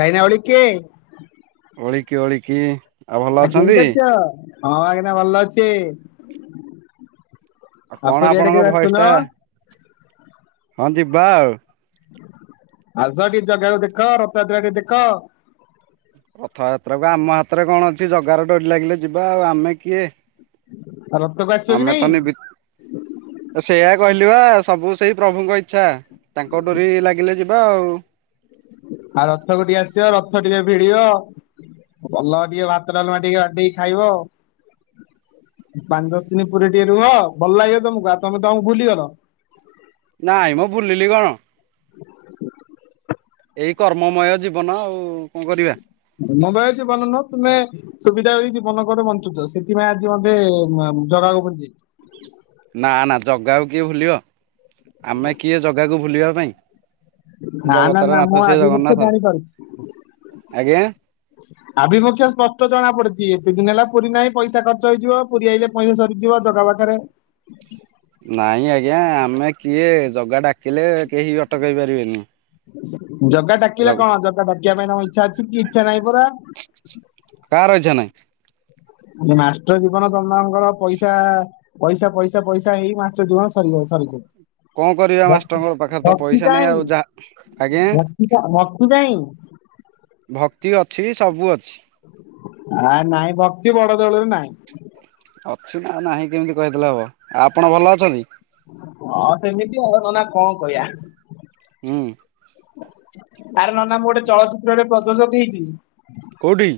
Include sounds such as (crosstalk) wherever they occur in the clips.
ଭାଇନା ଉଳିିକି। ଓଳିକିି ଓଳିକି। ଆଉ ଭଲ ଆ ଅଛନ୍ତି? କେମତି ଅଛ ହଁ ଭଇନା ଭଲ ଅଛି। ଆଉ କଣ ଆପଣଙ୍କ ଭଏସ ଟା ହଁ ଯିବା ଆଉ। ଆସ ଟିକେ ଜାଗାକୁ ଦେଖ ରଥଯାତ୍ରା ଟିକେ ଦେଖ। ରଥଯାତ୍ରା ଆମ ହାତରେ କଣ ଅଛି ଜଗାରେ ଡୋରି ଲାଗିଲେ ଯିବା ଆଉ ଆମେ କିଏ ରଥକୁ ଆସିବ କି ଆମେ ନାଇଁ ନିମିତ ସେଇୟଆା କହିଲି ବା ସବୁ ସେଇ ପ୍ରଭୁଙ୍କ ଇଚ୍ଛା। ତାଙ୍କ ଡୋରି ଲାଗିଲେ ଯିବା ଆଉ। ଆଉ ରଥକୁ ଟିକେ ଆସିବ ରଥ ଟିକେ ଭିଡିବ। ଭଲ ଟିକେ ଭାତ ଡାଲମା ଟିକେ ବାଡେଇ କି ଖାଇବ ଆଉ। ପାଞ୍ଚ ଦଶ ଦିନ ପୁରୀ ରେ ଟିକେ ରୁହ ଭଲ ଲାଗିବ ତମକୁ ଆଉ ତମେ ତମକୁ ଭୁଲିଗଲ। ନାଇଁ ମଁ ଭୁଲିଲି କଣ। ଏଇ କର୍ମମୟ ଜୀବନ ଆଉ କଣ କରିବା। ମୋବାଇଲ ଯିବନ ନୁହଁ ତୁମେ। ସୁବିଧା ହେଇଛି ମନକର ବଞ୍ଚୁଛ ସେଥିପାଇଁ ଆଜି ମତେ ଜଗାକୁ ଭୁଲି ଯାଇଛ। ନା ନା ଜଗାକୁ କିଏ ଭୁଲିବ ଆମେ କିଏ ଜଗାକୁ ଭୁଲିବା ପାଇଁ। ନା ନା ଜଗତର ନା ନାଥ ମୁଁ ସିଏ ଆଭିମୁତେ ଜଗନ୍ନାଥ ଜାଣିପାରୁଛି। ଆଜ୍ଞା। ଆଭିମୁଖ୍ୟ ସ୍ପଷ୍ଟ ଜଣା ପଡିୁଛି ଏତେ ଦିନ ହେଲା ପୁରୀ ନାହିଁ ପଇସା ଖର୍ଚ୍ଚ ହେଇଯିବ। ପୁରୀ ଆଇଲେ ପଇସା ସରିଯିବ ଜଗା ପାଖରେ। (inaudible) ନାଇଁ ଆଜ୍ଞା ଆମେ କିଏ ଜଗା ଡାକିଲେ କେହି ଅଟକାଇ ପାରିବେନି। ଜଗା ଜଗ ଡାକିଲେ କଣ ଜଗା ଡାକିବା ପାଇଁ ତମ ଇଛା ଅଛି କି ଇଛା ନାହିଁ ପରା। କା ର ଇଛା ନାହିଁ। ଆ ମାଷ୍ଟର ଜୀବନ ତମ ମାନଙ୍କର ପଇସା। ପଇସା ପଇସା ପଇସା ହେଇ ମାଷ୍ଟର୍ ଜୀବନ ସରିଗ ସରିଯିବ କଣ କରିବା ଭ- ମାଷ୍ଟରଙ୍କ ପାଖରେ ତ ଭକ୍ତି ପଇସା ନାହିଁ କାଇଁ ଆଉ ଯାହା ଆଜ୍ଞା ଭକ୍ତି କା- ଭକ୍ତି କାଇଁ ଭକ୍ତି ଅଛି ସବୁ ଅଛି ଆ ନାଇଁ ଭକ୍ତି ବଡ ଦେଉଳରେ ନାଇଁ ଅଛି ନା ନାହିଁ କେମିତି କହିଦେଲେ ହବ, ଆଉ ଆପଣ ଭଲ ଅଛନ୍ତି? ହଁ ସେମିତି ଅ, ନନା କଣ କଇବା? ହୁଁ। ଆରେ ନନା ମୁଁ ଗୋଟେ ଚଳଚିତ୍ର ରେ ପ୍ରଯୋଜକ ହେଇଚି। କୋଉଠି?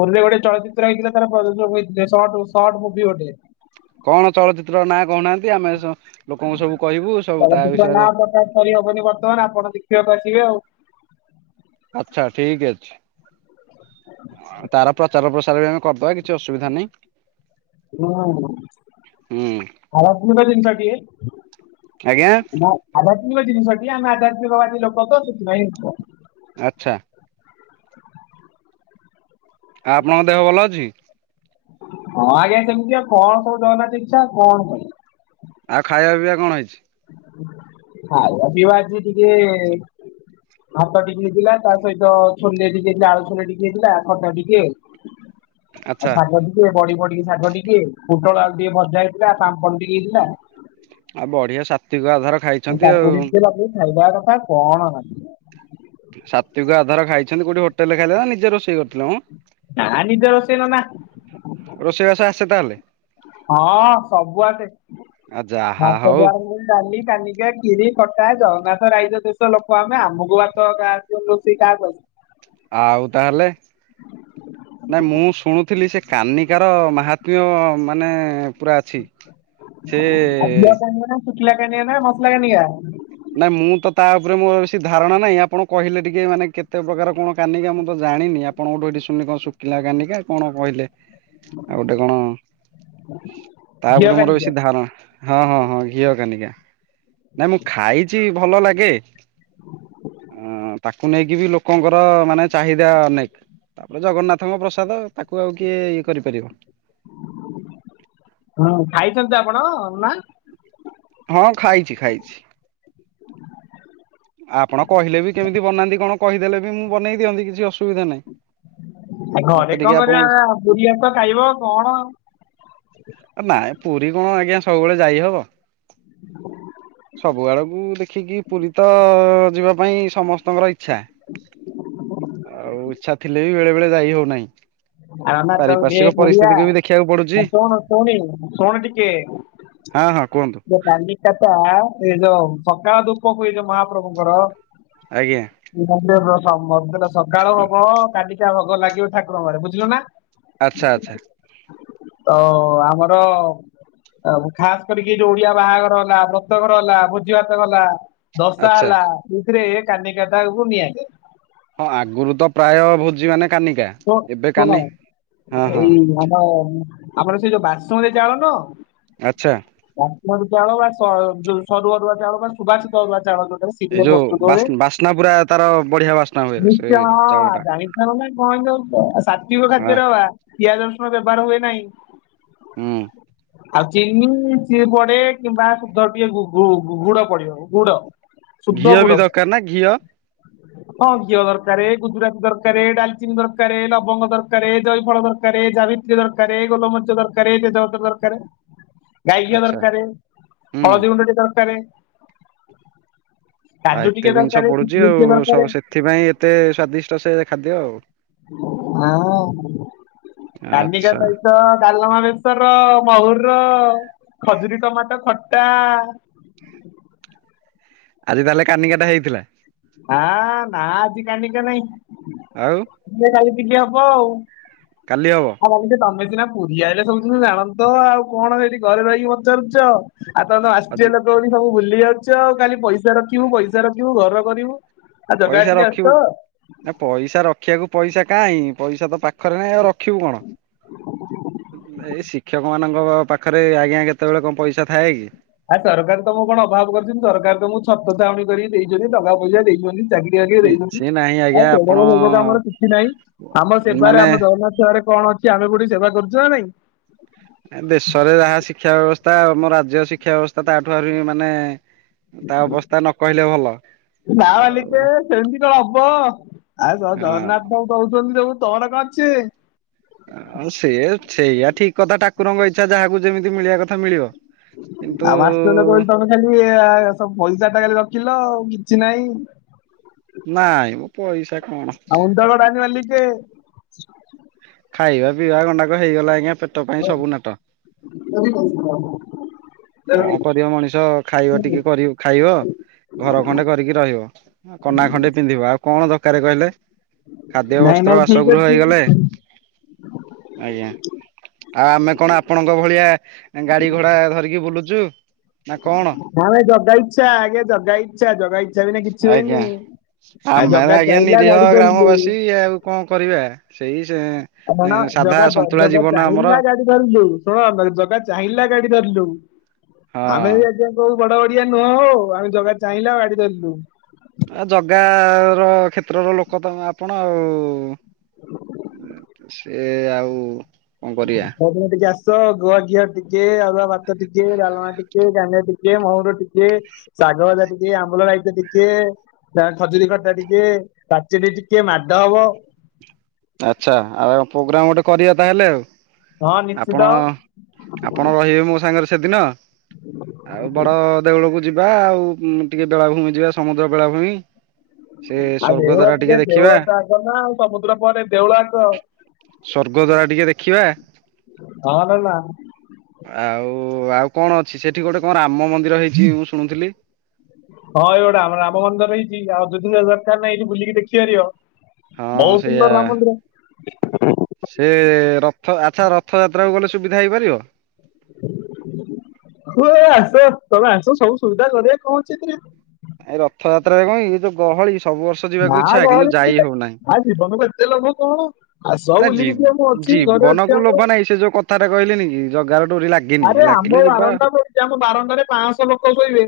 ପୁରୀରେ ଗୋଟେ ଚଳଚିତ୍ର ହେଇଥିଲା ତାର ପ୍ରଯୋଜକ ହେଇଥିଲେ, ଶର୍ଟ ଶର୍ଟ ମୁଭି ଗୋଟେ। କଣ ଚଳଚିତ୍ର ନାଁ କହୁନାହାଁନ୍ତି, ଆମେ ସ-ଲୋକଙ୍କୁ ସବୁ କହିବୁ ସବୁ ତା ବିଷୟରେ। କହି ହବନି ବର୍ତ୍ତମାନ ଆପଣ ଦେଖିବାକୁ ଆସିବେ ଆଉ। ଆଚ୍ଛା ଠିକ ଅଛି। ହଁ ତାର ପ୍ରଚାର ପ୍ରସାର ବି ଆମେ କରିଦବା କିଛି ଅସୁବିଧା ନାହିଁ। ହଁ, ହଁ। ହୁଁ। ଆଧ୍ୟାତ୍ମିକ ଜିନିଷ ଟିଏ। ଆଜ୍ଞା ଭ ଆଧ୍ୟାତ୍ମିକ ଜିନିଷଟି, ଆମେ ଆଧ୍ୟାତ୍ମିକବାଦୀ ଲୋକ ତ ସେଥିପାଇଁ (inaudible) ଆଚ୍ଛା। ଆ, ଆପଣଙ୍କ ଦେହ ଭଲ ଅଛି? ହଁ ଆଜ୍ଞା ସେମିତି ଆଉ, କଣ ସବୁ ଜଗନ୍ନାଥ ଇଚ୍ଛା କଣ କ (inaudible) ଆଉ ଖାଇବା ପିଇବା କଣ ହେଇଛି? ହଁ ଖାଇବା ପିଇବା ଆଜି ଟିକେ ଭାତ ଟିକେ ହେଇଥିଲା ତା ସହିତ ଛଲେ ଟିକେ ଥିଲା, ଆଳୁ ଛଲେ ଟିକେ ହେଇଥିଲା, ଖଟା ଟିକେ। ଆଉ ଆଚ୍ଛା ଶାଗ ଟିକେ, ବଡି ପଡିକି ଶାଗ ଟିକେ, ପୋଟଳ ଆଳୁ ଟିକେ ଭଜା ହେଇଥିଲା। ପାମ୍ପଡ ଟିକେ ହେଇଥିଲା। ଆଉ ବଢିଆ ସାତ୍ତ୍ୱିକ ଆଧାର। ଆଉ କାକୁଡି ଟିକେ ଲଗେଇକି ଖାଇଦେବା କଥା କଣ (inaudible) ସାତ୍ତ୍ୱିକ ଆଧାର ଖାଇଛନ୍ତି କୋଉଠି ହୋଟେଲ୍ ରେ ଖାଇଲେ ନା ନିଜେ ରୋଷେଇ କରିଥିଲେ ମୋ? ନା ନିଜ ରୋଷେଇ ନନା। ରୋଷେଇବାସ ଆସେ ତାହେଲେ? ହଁ ସବୁ ଆସେ, ଆ ଯାହା ଭାତ ହଉ ଠୁ ଆରମ୍ଭ କରିକି ଡାଲି, କାନିକା, ଖିରି, ଖଟା ଜଗନ୍ନାଥ ରାଇଜ ଦେଶ ଲୋକ ଆମେ, ଆମକୁ ଭାତ ଏକା ଆସିବନି, ରୋଷେଇ କାହାକୁ ଆସିବ। ଆଉ ତାହେଲେ। ନାଇଁ ମୁଁ ଶୁଣୁଥିଲି ସେ କାନିକାର ମହାତ୍ମ୍ୟ ମାନେ ପୁରା ଅଛି। ସେ ଆ, ଘିଅ କାନିକ ନା, ଶୁଖିଲା କାନିକା ନା, ମସଲା କାନିକା? ନାଇଁ ମୁଁ ତ ତା ଉପରେ ମୋର ବେଶି ଧାରଣା ନାହିଁ, ଆପଣ କହିଲେ ଟିକେ ମାନେ କେତେ ପ୍ରକାର କଣ କାନିିକା? ମୁଁ ତ ଜାଣିନି, ଆ ଆପଣଙ୍କ ଠୁ ଏଇଠି ଶୁଣିଲି କଣ ଶୁକିଲା କାନିକା କଣ କହିଲେ? ଆଉ ଗୋଟେ କଣ, ତା ଘିଅ ଉପରେ ମୋର କାନିକା ବେଶୀ ଧାରଣା ହଁ, ହଁ, ହଁ ଘିଅ କାନିକା, ନାଇଁ ମୁଁ ଖାଇଚି ଭଲ ଲାଗେ। ହଁ ତାକୁ ନେଇକି ବି ଲୋକଙ୍କର ମାନେ ଚାହିଦା ଅନେକ। ତାପରେ ଜଗନ୍ନାଥଙ୍କ ପ୍ରସାଦ ତାକୁ ଆଉ କିଏ ଇଏ କରିପାରିବ। ହଁ ଖାଇଛନ୍ତି ତ ଆପଣ ନା? ହଁ ଖାଇଛି ଖାଇଛି। ଆପଣ କହିଲେ ବି କେମିତି ବନାନ୍ତି କଣ କହିଦେଲେ ବି ମୁଁ ବନେଇ ଦିଅନ୍ତି କିଛି ଅସୁବିଧା ନାହିଁ? ଏ ମତେ ଘରେ ଟିକେ କଣ କରିବ? ଆପଣଙ୍କୁ ଆସ ଆସ ପୁରୀ ଆସ ଖାଇବ କଣ ଆଉ। ଅ, ନାଇ ପୁରୀ କଣ ଆଜ୍ଞା ସବୁବେଳେ ଯାଇ ହବ? ସବୁ ଆଡକୁ ଦେଖିକି ପୁରୀ ତ ଯିବା ପାଇଁ ସମସ୍ତଙ୍କର ଇଚ୍ଛା। ଆଉ ଇଚ୍ଛା ଥିଲେ ବି ବେଳେ ବେଳେ ଯାଇ ହଉନାହିଁ। ଆ ନା ତ ଟେ ପାରିପାର୍ଶ୍ଵିକ ପଡିଆ ପରିସ୍ଥିତିକୁ ବି ଦେଖିବାକୁ ପଡୁଛି ଶୁଣୁ ଶୁଣି ଶୁଣୁ ଟିକେ। ହଁ ହଁ କୁହନ୍ତୁ। କାଲି କଥା ଏଇ ଯୋଉ ସକାଳ ଧୁଃପ ହୁଏ ଯୋଉ ମହାପ୍ରଭୁଙ୍କର ଆଜ୍ଞା। (unintelligible) ସକାଳ ହୋବ କାନିକ ଭୋଗ ଲାଗିବ ଠାକୁରଙ୍କ ଘରେ ବୁଝିଲ ନା। ଆଚ୍ଛା ଆଚ୍ଛା। ତ ଆମର ଆଉ ଖାସ କରିକି ଯୋଉ ଓଡିଆ ବାହାଘର ହେଲା ବ୍ରତଘର ହେଲା ଭୋଜିଭାତ ଗଲା ଦଶା ଆଚ୍ଛା ହେଲା ସେଇଥିରେ କାନିକାଟାକୁ ନିଆଯାଏ। ହଁ ଆଗରୁ ତ ପ୍ରାୟ ଭୋଜି ମାନେ କାନିକା। ତ ଏବେ ଶୁଣ କାନି ହଁ ଏଇ ହଁ ଆମ ଆମର ସେଇ ବାସୁମତି ଚାଉଳ ନୁହଁ ଆଚ୍ଛା। ବାସୁମତି ଚାଉଳ ବା ସ ଯଅ ସରୁ ଅରୁଆ ଚାଉଳ ବା ସୁବାସିତ ଅରୁଆ ଚାଉଳ ଯୋଉଟା (unintelligible) ଏଇ ସେଥିରେ ଯୋଉ ପ୍ରସ୍ତୁତ ହୁଏ ବାସ୍ନା ପୁରା ତାର ବଢିଆ ବାସ୍ନା ହୁଏ ନି (unintelligible) (unintelligible) ସେ ଚାଉଳ ଟା ସ୍ଵାତ୍ବିକ ହଁ। ଖାଦ୍ୟରେ ବାବା ପିଆଜ ରସୁଣ ବ୍ୟବହାର ହୁଏ ନାହିଁ। ହୁଁ। ଆଉ ଚିନି ସିଏ ପଡେ କିମ୍ବା ଶୁଦ୍ଧ ଟିକେ ଗୁ ଗୁ ଗୁଡ଼ ପଡିବ ଗୁଡ। ଶୁଦ୍ଧ ଘିଅ ବି ଗୁଡ। ଦରକାର ନା ଘିଅ ହଁ ଘିଅ ଦରକାରେ ଗୁଜୁରାତି ଦରକାରେ ଡାଲି ଚିନି ଦରକାରେ ଲବଙ୍ଗ ଦରକାରେ ଜଇ ଫଳ ଦରକାରେ ଜାବିତ୍ରି ଦରକାରେ ଗୋଲମରିଚ ଦରକାରେ ତେଜପତ୍ର ଦରକାରେ (inaudible) ଗାଈ ଘିଅ ଦରକାରେ ହଳଦୀ ଗୁଣ୍ଡଟି ଦରକାରେ ଆଉ ଏତେ ଟିକେ ଜିନିଷ ଦରକାର ପଡୁଚି କିସମିସ ଟିକେ ଆଉ ଦରକାର ସବୁ ସେଥିପାଇଁ ଏତେ ସ୍ଵାଦିଷ୍ଟ ସେ ଖାଦ୍ୟ ଆଉ। ହୁଁ କାନିକା ଆଚ୍ଛା ପାଇଁ ଭାତ ଡାଲମା ବେଶର ମହୁର ର ଖଜୁରୀ ଟମାଟୋ ଖଟା। ଆଜି ତାହେଲେ କାନିକାଟା ହେଇଥିଲା। ଆ ନା ଆଜି କାଲିକା ନାହିଁ। ଆଉ (unintelligible) ଆଉ କାଲି ହେବ? ଆଉ ମାଳିକେ ତମେ ସିନା ପୁରୀ ଆଇଲେ ହେଲେ ସବୁୁ ଥିରୁ ଜାଣନ୍ତ ଆଉ କଣ ସେଇଠି ଘରେ ରହିକି ପଚାରୁଚ। ଆଉ ତମେ ଆଜି ଆଷ୍ଟ୍ରୀୟ ଲୋକ ବୋଲି ସବୁ ଭୁଲି ଯାଉଛ ଆଉ କାଲି ପଇସା ରଖିବୁ ପଇସା ରଖିବୁ ଘର କରିବୁ। ଆଉ ଜଗା ପଇସା ଟିକେ ଆସ ରଖିବୁ ନା ପଇସା ରଖିବାକୁ ପଇସା କାଇଁ ପଇସା ତ ପାଖ ପାଖରେ ନାହିଁ ରଖିବୁ କଣ ଏଇ ଶିକ୍ଷକ ମାନଙ୍କ ପାଖ ଖରେ ଆ‌ଙ୍ଗା କେତୋବେଳେ କଣ ପଇସା ଥାଏ କି? ଆ ସରକାର ତ ମୁଁ କଣ ଅଭାବ କରିଚନ୍ତି ସରକାର ତମକୁ ଛତ୍ର ଛାଉଣୀ କରି ଦେଇଚନ୍ତି ଟଙ୍କା ପଇସା ଦେଇଚନ୍ତି। ଚାକରି ବାକିରି ଦେଇଚନ୍ତି। କିଛି ନାହିଁ ଆଉ ଆଜ୍ଞା ଆପଣ କେବଳ ହେଗକ ଆମର କିଛି ନାହିଁ ଆମ ସେବାରେ ମାନେ ଆମ ଜଗନ୍ନାଥ ସେବାରେ କଣ ଅଛି। କି ଆମେ କୋଉଠି ସେବା କରୁଛୁ ନା ନାଇଁ? ଦେଶରେ ଯାହା ଶିକ୍ଷା ବ୍ୟବସ୍ଥା ଆମ ରାଜ୍ୟ ଶିକ୍ଷା ବ୍ୟବସ୍ଥା ତାଠୁ ଆହୁରି ମାନେ ତା ଅବସ୍ଥା ନ କହିଲେ ଭଲ। ନାମାଲିକେ ଆଉ ସେମିତି କଣ ହବ ଆ ତ ଜଗନ୍ନାଥ ସବୁ କହୁଚନ୍ତି ସବୁ ତମର କଣ ଅଛି? ଆଉ ସେ ସେଇଆ ଠିକ କଥା ଠାକୁରଙ୍କ ଇଚ୍ଛା ଯାହାକୁ ଯେମିତି ମିଳିବା କଥା ମିଳିବ (unintelligible) କିନ୍ତୁ ଖାଲି ସବୁ ପଇସା ଟା ଖାଲି ରଖିଲ କିଛି ନାହିଁ। ନାଇଁ ମ ପଇସା କଣ (unintelligible) ମାଲିକେ ଖାଇବା ପିଇବା ଗଣ୍ଡାକ ହେଇଗଲା ଆଜ୍ଞା ପେଟ ପାଇଁ ସବୁ ନାଟ। (unintelligible) କଣ କରିବ ମଣିଷ ଖାଇବା ଟିକେ କରିବ ଖାଇବ ଘର ଖଣ୍ଡେ କରିକି ରହିବ। କନା ଖଣ୍ଡେ ପିନ୍ଧିବ ଆଉ କଣ ଦରକାର କହିଲେ ଖାଦ୍ୟ ନାଇଁ ନାଇଁ ବସ୍ତ୍ର ଠିକ ବାସଗୃହ ଅଛି ହେଇଗଲେ। (unintelligible) ଆଜ୍ଞା ଆଉ ଆମେ କଣ ଆପଣଙ୍କ ଭଳିଆ ଗାଡି ଘୋଡା ଧରିକି ବୁଲୁ ଜୁ ଆମେ ଜଗା ଇଚ୍ଛା ଆଜ୍ଞା ଜଗା ଇଚ୍ଛା ଜଗା ଇଚ୍ଛା ବିନା କିଛି ଆଜ୍ଞା। ହୁଏନି ଆଉ ଆମେ ଜଗା ଆଜ୍ଞା ଚାହିଁଲା ନିରୀହ ଗାଡି ଧରିଲୁ ଗ୍ରାମବାସୀ ଆଉ କଣ କରିବା। ସେଇ ସେ ଆଉ ସାଧା ସନ୍ତୁଳା ଜୀବନ ଆମର ଗା ଧରିଲୁ ଶୁଣ ଜାଗା ଚାହିଁଲା ଗାଡି ଧରିଲୁ ହଁ ଆମେ ବି ଆଜ୍ଞା କୋଉ ବଡ ବଡିିଆ ନୁହଁ ହ ଆମେ ଜଗା ଚାହିଁଲା ଗାଡି ଧରିଲୁ ଆଉ ଜଗା ର କ୍ଷେତ୍ରର ଲୋକ ତମେ ଆପଣ ଆଉ ସେ ଆଉ କଣ କରିବା ଟିକେ ଆସ ଗୁଆ ଘିଅ ଟିକେ ଅରୁଆ ଭାତ ଟିକେ ଡାଲମା ଟିକେ କାନିଆ ଟିକେ ମହୁର ଟିକେ ଶାଗ ଭଜା ଟିକେ ଆମ୍ବୁଲ ରାଇତା ଟିକେ ଖଜୁରୀ ଖଟା ଟିକେ ପାଚେଡି ଟିକେ ମାଡ ହବ ଆଚ୍ଛା ଆଉ ପ୍ରୋଗ୍ରାମ ଗୋଟେ କରିବା ତାହେଲେ ଆଉ ହଁ ନିଶ୍ଚିତ ଆପଣ ଆପଣ ରହିବେ ମୋ ସାଙ୍ଗରେ ସେଦିନ ଆଉ ବଡ ଦେଉଳକୁ ଯିବା ଆଉ ଟିକେ ବେଳାଭୂମି ଯିବା ସମୁଦ୍ର ବେଳାଭୂମି ସେ ଆଉ ସ୍ଵର୍ଗ ଦେଉଳ ଦାରା ଟିକେ ଦେଉଳ ଦେଖିବା। ତ ଆଗ ନା ଆଉ ସମୁଦ୍ର ପରେ ଦେଉଳ ଆସ ସ୍ୱର୍ଗଦ୍ୱାର ଟିକେ ଦେଖିବା। ହଁ ନା ନା ଆଉ ଆଉ କଣ ଅଛି ସେଠି ଗୋଟେ କଣ ରାମ ମନ୍ଦିର ହେଇଛି ମୁଁ ଶୁଣୁଥିଲି ହଁ ଏଇଗୁଟା ଆମ ରାମ ମନ୍ଦିର ହେଇଛି ଆଉ ଯଦି ଦରକାର ନାହି ଏଇଠି ବୁଲିକି ଦେଖିପାରିବ ହଁ ବହୁତ ସେଇଆ। ସୁନ୍ଦର ରାମ ମନ୍ଦିର ସେ ରଥ ଆଚ୍ଛା ରଥଯାତ୍ରାକୁ ଗଲେ ସୁବିଧା ହେଇପାରିବ। ହୁ ଆସ ତମେ ଆସ ସବୁ ସୁବିଧା କରିବା କଣ ଅଛି ଏଥିରେ ଏ ରଥଯାତ୍ରାରେ କଣକି ଏଇ ଯୋ ଗହଳି ସବୁ ବର୍ଷ ନା ଯିବାକୁ ଇଚ୍ଛା କିନ୍ତୁ ଗହଳି ଯାଇ ହଉନାହିଁ। ନା ଜୀବନକୁ ଏତେ ଲୋଭ କଣ। ଆସ ନା ଜୀ ବୁଲିକି ଯିବ ମୁଁ ଅଛି ଘରେ ଅଛି ଜୀବନକୁ ଆମ ଲୋଭ ନାହିଁ ସେ ଯୋଉ କଥାଟା କହିଲେନି କି ଜଗା ଆରେ ଆମ ବାରଣ୍ଡା ପଡ଼ିଛି ଆମ ବାରଣ୍ଡାରେ ପାଞ୍ଚଶହ ଲୋକ ଶୋଇବେ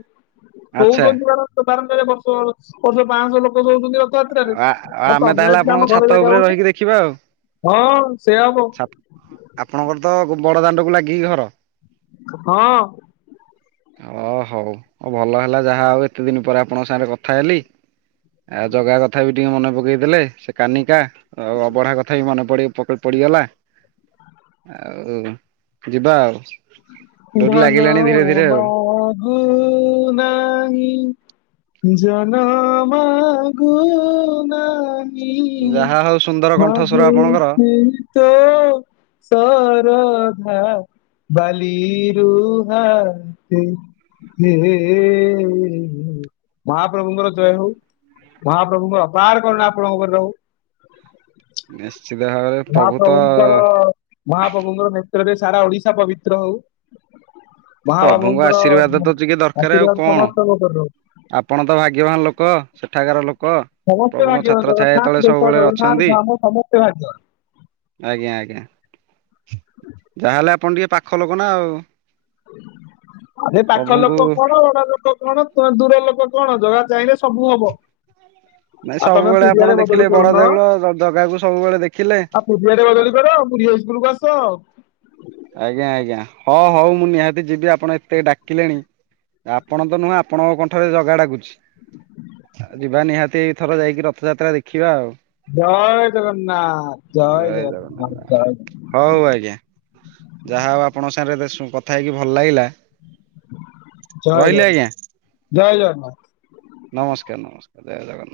ଆଚ୍ଛା ଶୋଉଛନ୍ତି ପରା କ ବାରଣ୍ଡା ରେ ବର୍ଷ ବର୍ଷ ପାଞ୍ଚଁଶହ ଲୋକ ଶୋଉଛନ୍ତି ଆଉ ରଥଯାତ୍ରାରେ ଆ ହଁ ଆମେ ତମେ ତାହେଲେ ଆସିଲି ଆପଣଙ୍କ ଆମ ଛାତ ଘରେ ଜାଗା ଉପରେ ହଉନି ରହିକି ଦେଖିବା ଆଉ। ହଁ ସେ ହବ ଛା ଆପଣଙ୍କର ତ ବଡ଼ ଦାଣ୍ଡକୁ ଲାଗିକି ଘର। ହଁ (unintelligible) ଓ ହଉ ଭଲ ହେଲା ଯାହା ହଉ ଏତେ ଦିନ ପରେ ଆପଣଙ୍କ ସାଙ୍ଗରେ କଥା ହେଲି। ଆଉ ଜଗା କଥା ବି ଟିକେ ମନେ ପକେଇଥିଲେ ସେ କାନିକା ଆଉ ଅବଢା କଥା ବି ମନେ ପଡ ପଡିଗଲା। ଆଉ ଯିବା ଆଉ। ଡୋରି ଭଲ ଲାଗିଲାଣି ଧୀରେ ଧୀରେ ଆଉ। ବଘ ନାହିଁ। ଜନ ମାଗୁ ନା ହି ଯାହା ହଉ ସୁନ୍ଦର କଣ୍ଠସ୍ୱର ଆପଣଙ୍କର। ଭାବୁଛି ତୋ ସରଧା ବାଲି ରୁ ହାସି। ହେ ମହାପ୍ରଭୁଙ୍କର ଜୟ ହଉ। ମହାପ୍ରଭୁଙ୍କର ଅପାର କରୁଣା ଆପଣଙ୍କ ଉପରେ ରହୁ। ନିଶ୍ଚିତ ଭାବରେ ପ୍ରଭୁ ତ ମହାପ୍ରଭୁଙ୍କର ମହାପ୍ରଭୁଙ୍କର ନେତ୍ରରେ ସାରା ଓଡିଶା ପବିତ୍ର ହଉ। ମହା ପ୍ରଭୁଙ୍କ ପ୍ରଭୁଙ୍କର ଆଶୀର୍ବାଦ ତ ଟିକେ ଦରକାର ଆଉ ଆଶୀର୍ବାଦ କଣ। ସମସ୍ତଙ୍କ ଉପରେ ରହୁ। ଆପଣ ତ ଭାଗ୍ୟବାନ ଲୋକ ସେଠାକାର ଲୋକ। ସମସ୍ତେ ପ୍ରଭୁଙ୍କ ଭାଗ୍ୟବାନ ଛାତ୍ର ଲୋକ ଛାୟା ତଳେ ଥାନ୍ତୁ ଦେଶ ସବୁବେଳେ ଜଗନ୍ନାଥ ଅଛନ୍ତି ଧାମ ସମସ୍ତେ ଭାଗ୍ୟବାନ। ଆଜ୍ଞା ଆଜ୍ଞା। ଯାହାହେଲେ ଆପଣ ଟିକେ ପାଖ ଲୋକ ନା ଆଉ। ଆରେ ପାଖ ପ୍ରଭୁଙ୍କୁ ଲୋକ କଣ ଓଡା ଲୋକ କଣ ଦୂର ଲୋକ କଣ ଜଗା ଚାହିଁଲେ ସବୁ ହବ? (unintelligible) ନାଇଁ ଆଉ ତମେ ସବୁବେଳେ ପୁରିଆରେ ଆପଣ ବଦଳି ଦେଖିଲେ ବଡ କରୁନ ଦେଉଳ ଆଉ ଜଗାକୁ ସବୁବେଳେ ଦେଖିଲେ ଆ ଭୂବସ। ଆଜ୍ଞା ଆଜ୍ଞା ହଁ ହଉ ମୁଁ ନିହାତି ଯିବି ଆପଣ ଏତେ ଡାକିଲେଣି। ଆପଣ ତ ନୁହେଁ ଆପଣଙ୍କ କଣ୍ଠରେ ଜଗା ଡାକୁଛି। ଯିବା ନିହାତି ଏଥର ଯାଇକି ରଥଯାତ୍ରା ଦେଖିବା ଆଉ। ଜୟ ଜଗନ୍ନାଥ ଜୟ ଜଗନ୍ନାଥ ଜୟ ଜଗ। ହଉ ଆଜ୍ଞା ଯାହା ହଉ ଆପଣଙ୍କ ସାଙ୍ଗରେ କଥା ହେଇକି ଭଲ ଲାଗିଲା। ରହିଲି ଜଗନ୍ନାଥ ଆଜ୍ଞା। ଜୟ ଜଗନ୍ନାଥ। ନମସ୍କାର ନମସ୍କାର ଜୟ ଜଗନ୍ନ